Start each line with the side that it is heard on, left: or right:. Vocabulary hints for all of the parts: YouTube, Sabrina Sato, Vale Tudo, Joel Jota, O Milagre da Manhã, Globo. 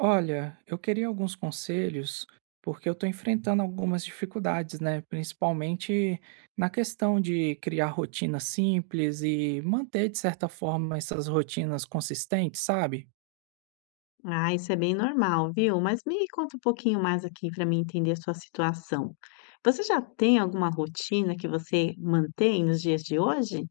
right: Olha, eu queria alguns conselhos, porque eu estou enfrentando algumas dificuldades, né? Principalmente na questão de criar rotinas simples e manter, de certa forma, essas rotinas consistentes, sabe?
left: Ah, isso é bem normal, viu? Mas me conta um pouquinho mais aqui para mim entender a sua situação. Você já tem alguma rotina que você mantém nos dias de hoje?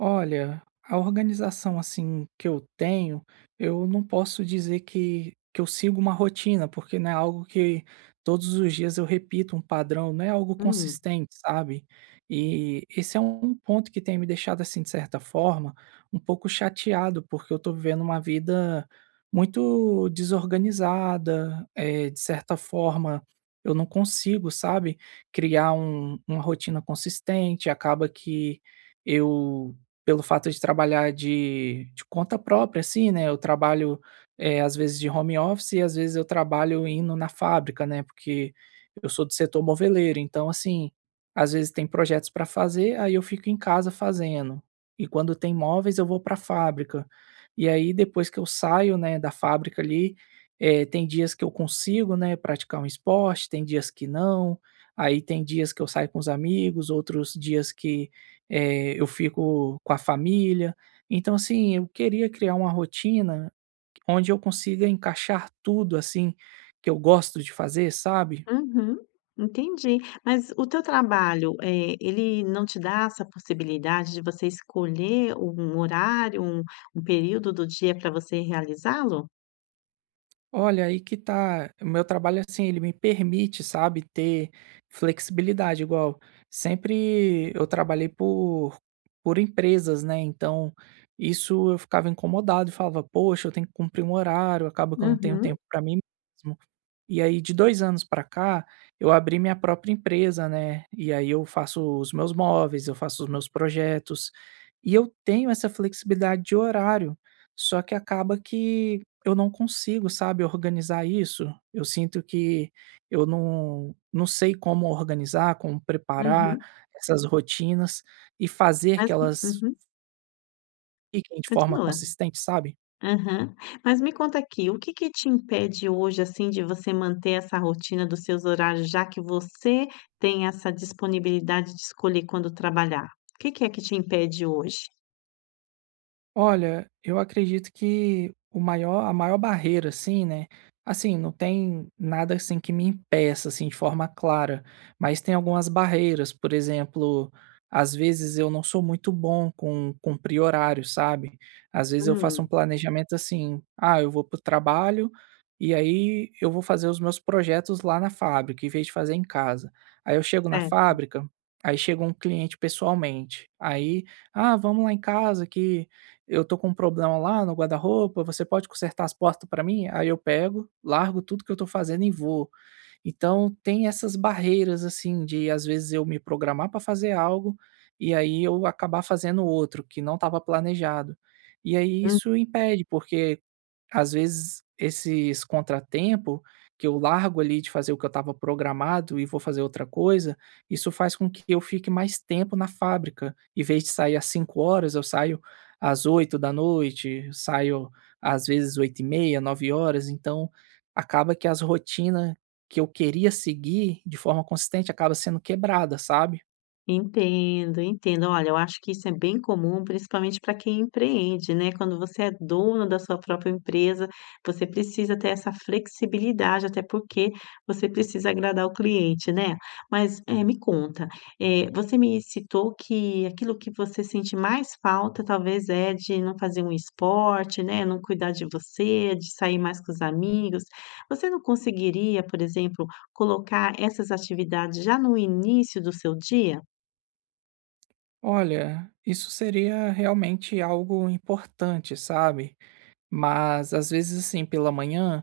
right: Olha, a organização assim que eu tenho, eu não posso dizer que eu sigo uma rotina, porque não é algo que todos os dias eu repito um padrão, não é algo
left: Hum.
right: consistente, sabe? E esse é um ponto que tem me deixado assim, de certa forma, um pouco chateado, porque eu tô vivendo uma vida muito desorganizada, de certa forma, eu não consigo, sabe, criar uma rotina consistente, acaba que eu, pelo fato de trabalhar de conta própria, assim, né, eu trabalho, às vezes de home office e às vezes eu trabalho indo na fábrica, né, porque eu sou do setor moveleiro, então assim, às vezes tem projetos para fazer, aí eu fico em casa fazendo. E quando tem móveis eu vou para a fábrica. E aí depois que eu saio, né, da fábrica ali, tem dias que eu consigo, né, praticar um esporte, tem dias que não, aí tem dias que eu saio com os amigos, outros dias que eu fico com a família. Então, assim, eu queria criar uma rotina onde eu consiga encaixar tudo, assim, que eu gosto de fazer, sabe?
left: Uhum, entendi. Mas o teu trabalho, ele não te dá essa possibilidade de você escolher um horário, um período do dia para você realizá-lo?
right: Olha, aí que tá. O meu trabalho, assim, ele me permite, sabe, ter flexibilidade. Igual, sempre eu trabalhei por empresas, né? Então, isso eu ficava incomodado e falava, poxa, eu tenho que cumprir um horário, acaba que eu não tenho
left: Uhum,
right: tempo para mim mesmo. E aí de 2 anos para cá, eu abri minha própria empresa, né, e aí eu faço os meus móveis, eu faço os meus projetos, e eu tenho essa flexibilidade de horário, só que acaba que eu não consigo, sabe, organizar isso. Eu sinto que eu não sei como organizar, como preparar
left: uhum.
right: essas rotinas e fazer
left: Mas,
right: que elas
left: uhum,
right: fiquem de forma
left: continua.
right: consistente, sabe?
left: Aham. Mas me conta aqui, o que que te impede hoje, assim, de você manter essa rotina dos seus horários, já que você tem essa disponibilidade de escolher quando trabalhar? O que que é que te impede hoje?
right: Olha, eu acredito que o maior a maior barreira, assim, né, assim, não tem nada, assim, que me impeça, assim, de forma clara, mas tem algumas barreiras, por exemplo, às vezes eu não sou muito bom com cumprir horário, sabe. Às vezes eu faço um
left: Hum,
right: planejamento assim: "Ah, eu vou para o trabalho e aí eu vou fazer os meus projetos lá na fábrica, em vez de fazer em casa". Aí eu chego na
left: certo.
right: fábrica, aí chega um cliente pessoalmente, aí: "Ah, vamos lá em casa que eu tô com um problema lá no guarda-roupa, você pode consertar as portas para mim? Aí eu pego, largo tudo que eu tô fazendo e vou. Então tem essas barreiras, assim, de às vezes eu me programar para fazer algo e aí eu acabar fazendo outro que não estava planejado. E aí isso impede, porque às vezes, esses contratempo que eu largo ali de fazer o que eu estava programado e vou fazer outra coisa, isso faz com que eu fique mais tempo na fábrica. Em vez de sair às cinco horas eu saio às oito da noite, saio às vezes oito e meia, nove horas. Então, acaba que as rotinas que eu queria seguir de forma consistente acaba sendo quebrada, sabe.
left: Entendo, entendo. Olha, eu acho que isso é bem comum, principalmente para quem empreende, né? Quando você é dono da sua própria empresa, você precisa ter essa flexibilidade, até porque você precisa agradar o cliente, né? Mas me conta, você me citou que aquilo que você sente mais falta talvez é de não fazer um esporte, né? Não cuidar de você, de sair mais com os amigos. Você não conseguiria, por exemplo, colocar essas atividades já no início do seu dia?
right: Olha, isso seria realmente algo importante, sabe. Mas às vezes, assim, pela manhã,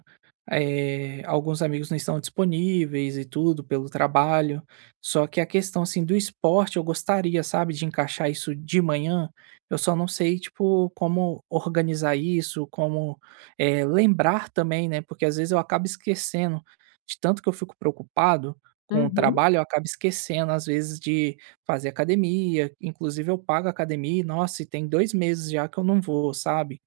right: alguns amigos não estão disponíveis e tudo pelo trabalho. Só que a questão, assim, do esporte eu gostaria, sabe, de encaixar isso de manhã. Eu só não sei, tipo, como organizar isso, como, lembrar também, né, porque às vezes eu acabo esquecendo. De tanto que eu fico preocupado com o
left: Uhum.
right: trabalho, eu acabo esquecendo, às vezes, de fazer academia. Inclusive eu pago academia e, nossa, e tem 2 meses já que eu não vou, sabe?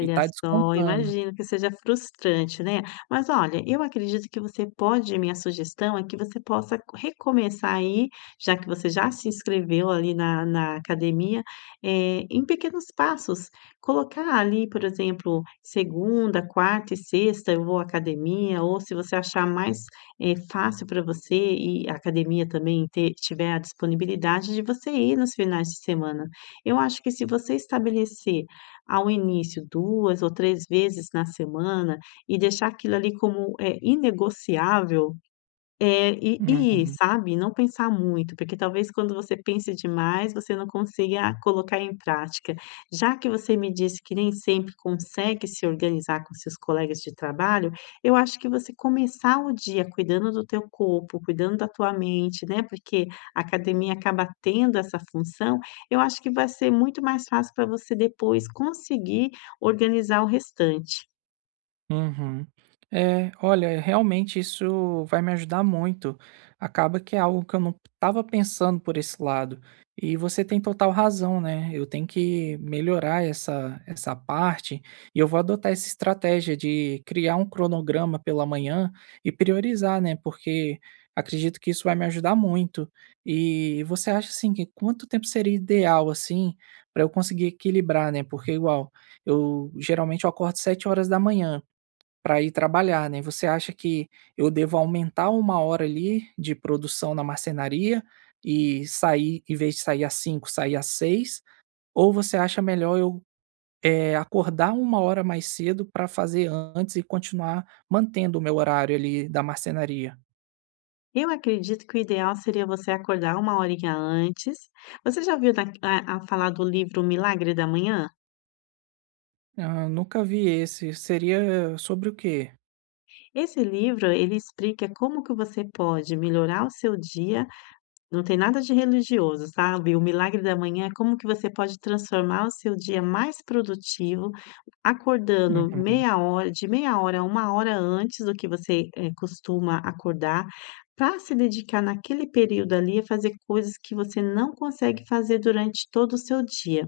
right: E tá
left: só,
right: descontando.
left: imagino que seja frustrante, né. Mas olha, eu acredito que você pode, minha sugestão é que você possa recomeçar aí, já que você já se inscreveu ali na academia, em pequenos passos. Colocar ali, por exemplo, segunda, quarta e sexta eu vou à academia, ou se você achar mais fácil para você e a academia também ter tiver a disponibilidade de você ir nos finais de semana. Eu acho que se você estabelecer ao início 2 ou 3 vezes na semana e deixar aquilo ali como é inegociável, e ir,
right: Uhum.
left: sabe, não pensar muito, porque talvez quando você pense demais, você não consiga colocar em prática. Já que você me disse que nem sempre consegue se organizar com seus colegas de trabalho, eu acho que você começar o dia cuidando do teu corpo, cuidando da tua mente, né, porque a academia acaba tendo essa função, eu acho que vai ser muito mais fácil para você depois conseguir organizar o restante.
right: Uhum. É, olha, é, realmente isso vai me ajudar muito. Acaba que é algo que eu não estava pensando por esse lado. E você tem total razão, né? Eu tenho que melhorar essa, essa parte e eu vou adotar essa estratégia de criar um cronograma pela manhã e priorizar, né? Porque acredito que isso vai me ajudar muito. E você acha assim que quanto tempo seria ideal assim para eu conseguir equilibrar, né? Porque igual, eu geralmente eu acordo sete horas da manhã para ir trabalhar, né. Você acha que eu devo aumentar uma hora ali de produção na marcenaria e sair, em vez de sair às cinco sair às seis? Ou você acha melhor eu, acordar uma hora mais cedo para fazer antes e continuar mantendo o meu horário ali da marcenaria?
left: Eu acredito que o ideal seria você acordar uma horinha antes. Você já viu da- a falar do livro O Milagre da Manhã?
right: Ah, nunca vi esse. Seria sobre o quê?
left: Esse livro, ele explica como que você pode melhorar o seu dia. Não tem nada de religioso, sabe. O milagre da manhã é como que você pode transformar o seu dia mais produtivo, acordando
right: Uhum,
left: meia hora a uma hora antes do que você costuma acordar, para se dedicar naquele período ali a fazer coisas que você não consegue fazer durante todo o seu dia.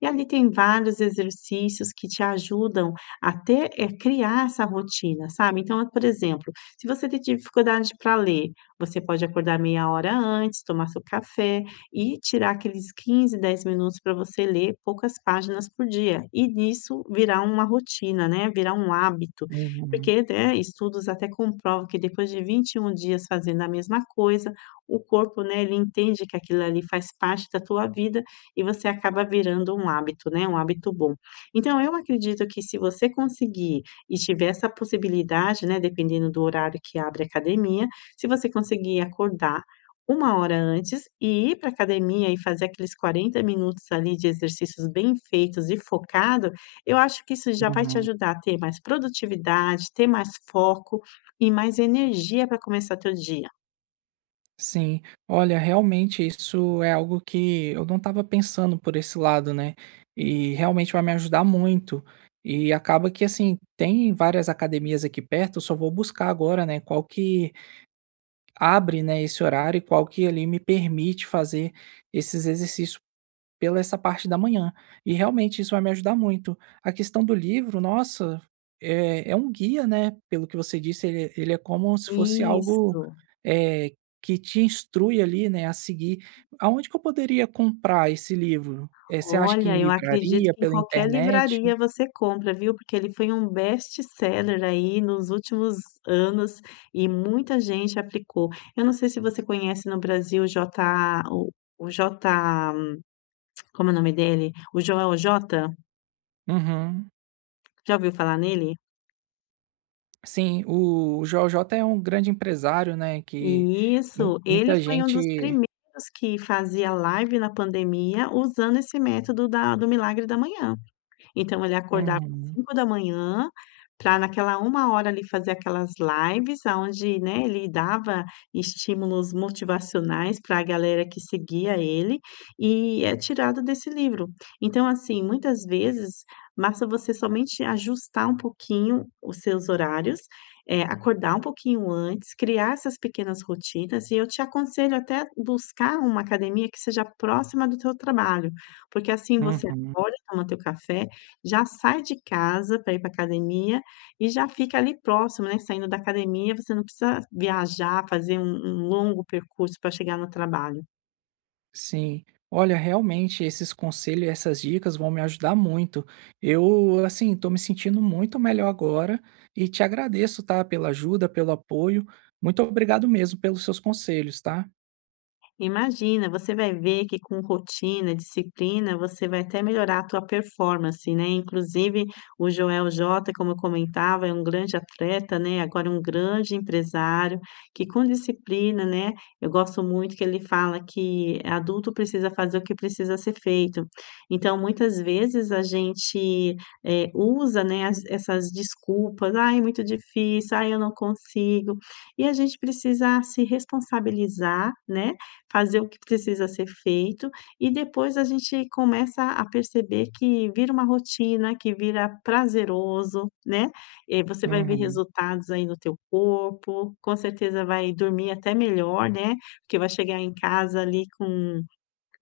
left: E ali tem vários exercícios que te ajudam a ter, criar essa rotina, sabe. Então, é, por exemplo, se você tem dificuldade para ler, você pode acordar meia hora antes, tomar seu café e tirar aqueles 15, 10 minutos para você ler poucas páginas por dia. E nisso virar uma rotina, né, virar um hábito.
right: uhum,
left: Porque, né, estudos até comprovam que depois de 21 dias fazendo a mesma coisa, o corpo, né, ele entende que aquilo ali faz parte da tua vida e você acaba virando um hábito, né, um hábito bom. Então eu acredito que se você conseguir e tiver essa possibilidade, né, dependendo do horário que abre a academia, se você conseguir acordar uma hora antes e ir para a academia e fazer aqueles 40 minutos ali de exercícios bem feitos e focado, eu acho que isso já vai te
right: uhum.
left: ajudar a ter mais produtividade, ter mais foco e mais energia para começar teu dia.
right: Sim, olha, realmente isso é algo que eu não estava pensando por esse lado, né? E realmente vai me ajudar muito. E acaba que assim, tem várias academias aqui perto, eu só vou buscar agora, né, qual que abre, né, esse horário e qual que ali me permite fazer esses exercícios pela essa parte da manhã. E realmente isso vai me ajudar muito. A questão do livro, nossa, é um guia, né, pelo que você disse, ele é como se fosse algo,
left: Isso.
right: eh, que te instrui ali, né, a seguir. Aonde que eu poderia comprar esse livro? Eh, você acha que em
left: Olha, eu acredito
right: livraria,
left: que em
right: pela
left: qualquer
right: internet?
left: livraria você compra, viu, porque ele foi um best-seller aí nos últimos anos e muita gente aplicou. Eu não sei se você conhece no Brasil o J, como é o nome dele? O Joel J?
right: Uhum.
left: Já ouviu falar nele?
right: Sim, o JJ é um grande empresário, né, que
left: Isso, ele
right: muita
left: foi um
right: gente.
left: dos primeiros que fazia live na pandemia usando esse método da do milagre da manhã. Então ele acordava às
right: Uhum,
left: 5 da manhã para naquela uma hora ali fazer aquelas lives aonde, né, ele dava estímulos motivacionais para a galera que seguia ele, e é tirado desse livro. Então, assim, muitas vezes basta você somente ajustar um pouquinho os seus horários, acordar um pouquinho antes, criar essas pequenas rotinas, e eu te aconselho até buscar uma academia que seja próxima do teu trabalho, porque assim você
right: uhum.
left: acorda, toma teu café, já sai de casa para ir para academia e já fica ali próximo, né, saindo da academia, você não precisa viajar, fazer um longo percurso para chegar no trabalho.
right: Sim. Olha, realmente esses conselhos e essas dicas vão me ajudar muito. Eu, assim, tô me sentindo muito melhor agora e te agradeço, tá? Pela ajuda, pelo apoio. Muito obrigado mesmo pelos seus conselhos, tá?
left: Imagina, você vai ver que com rotina, disciplina, você vai até melhorar a tua performance, né, inclusive o Joel Jota, como eu comentava, é um grande atleta, né, agora um grande empresário, que com disciplina, né, eu gosto muito que ele fala que adulto precisa fazer o que precisa ser feito. Então muitas vezes a gente usa, né, as essas desculpas: "Ai, é muito difícil. Ai, eu não consigo". E a gente precisa se responsabilizar, né, fazer o que precisa ser feito e depois a gente começa a perceber que vira uma rotina, que vira prazeroso, né. Você vai ver
right: Uhum.
left: resultados aí no teu corpo, com certeza vai dormir até melhor, né, porque vai chegar em casa ali com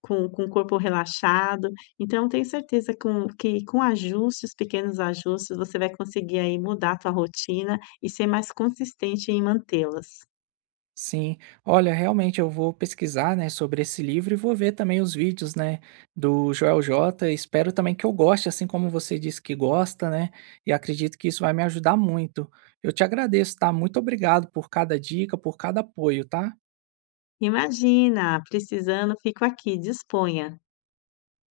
left: com o corpo relaxado. Então tenho certeza com que com ajustes, pequenos ajustes, você vai conseguir aí mudar a tua rotina e ser mais consistente em mantê-las.
right: Sim. Olha, realmente eu vou pesquisar, né, sobre esse livro e vou ver também os vídeos, né, do Joel J. Espero também que eu goste, assim como você disse que gosta, né? E acredito que isso vai me ajudar muito. Eu te agradeço, tá? Muito obrigado por cada dica, por cada apoio, tá?
left: Imagina, precisando, fico aqui, disponha.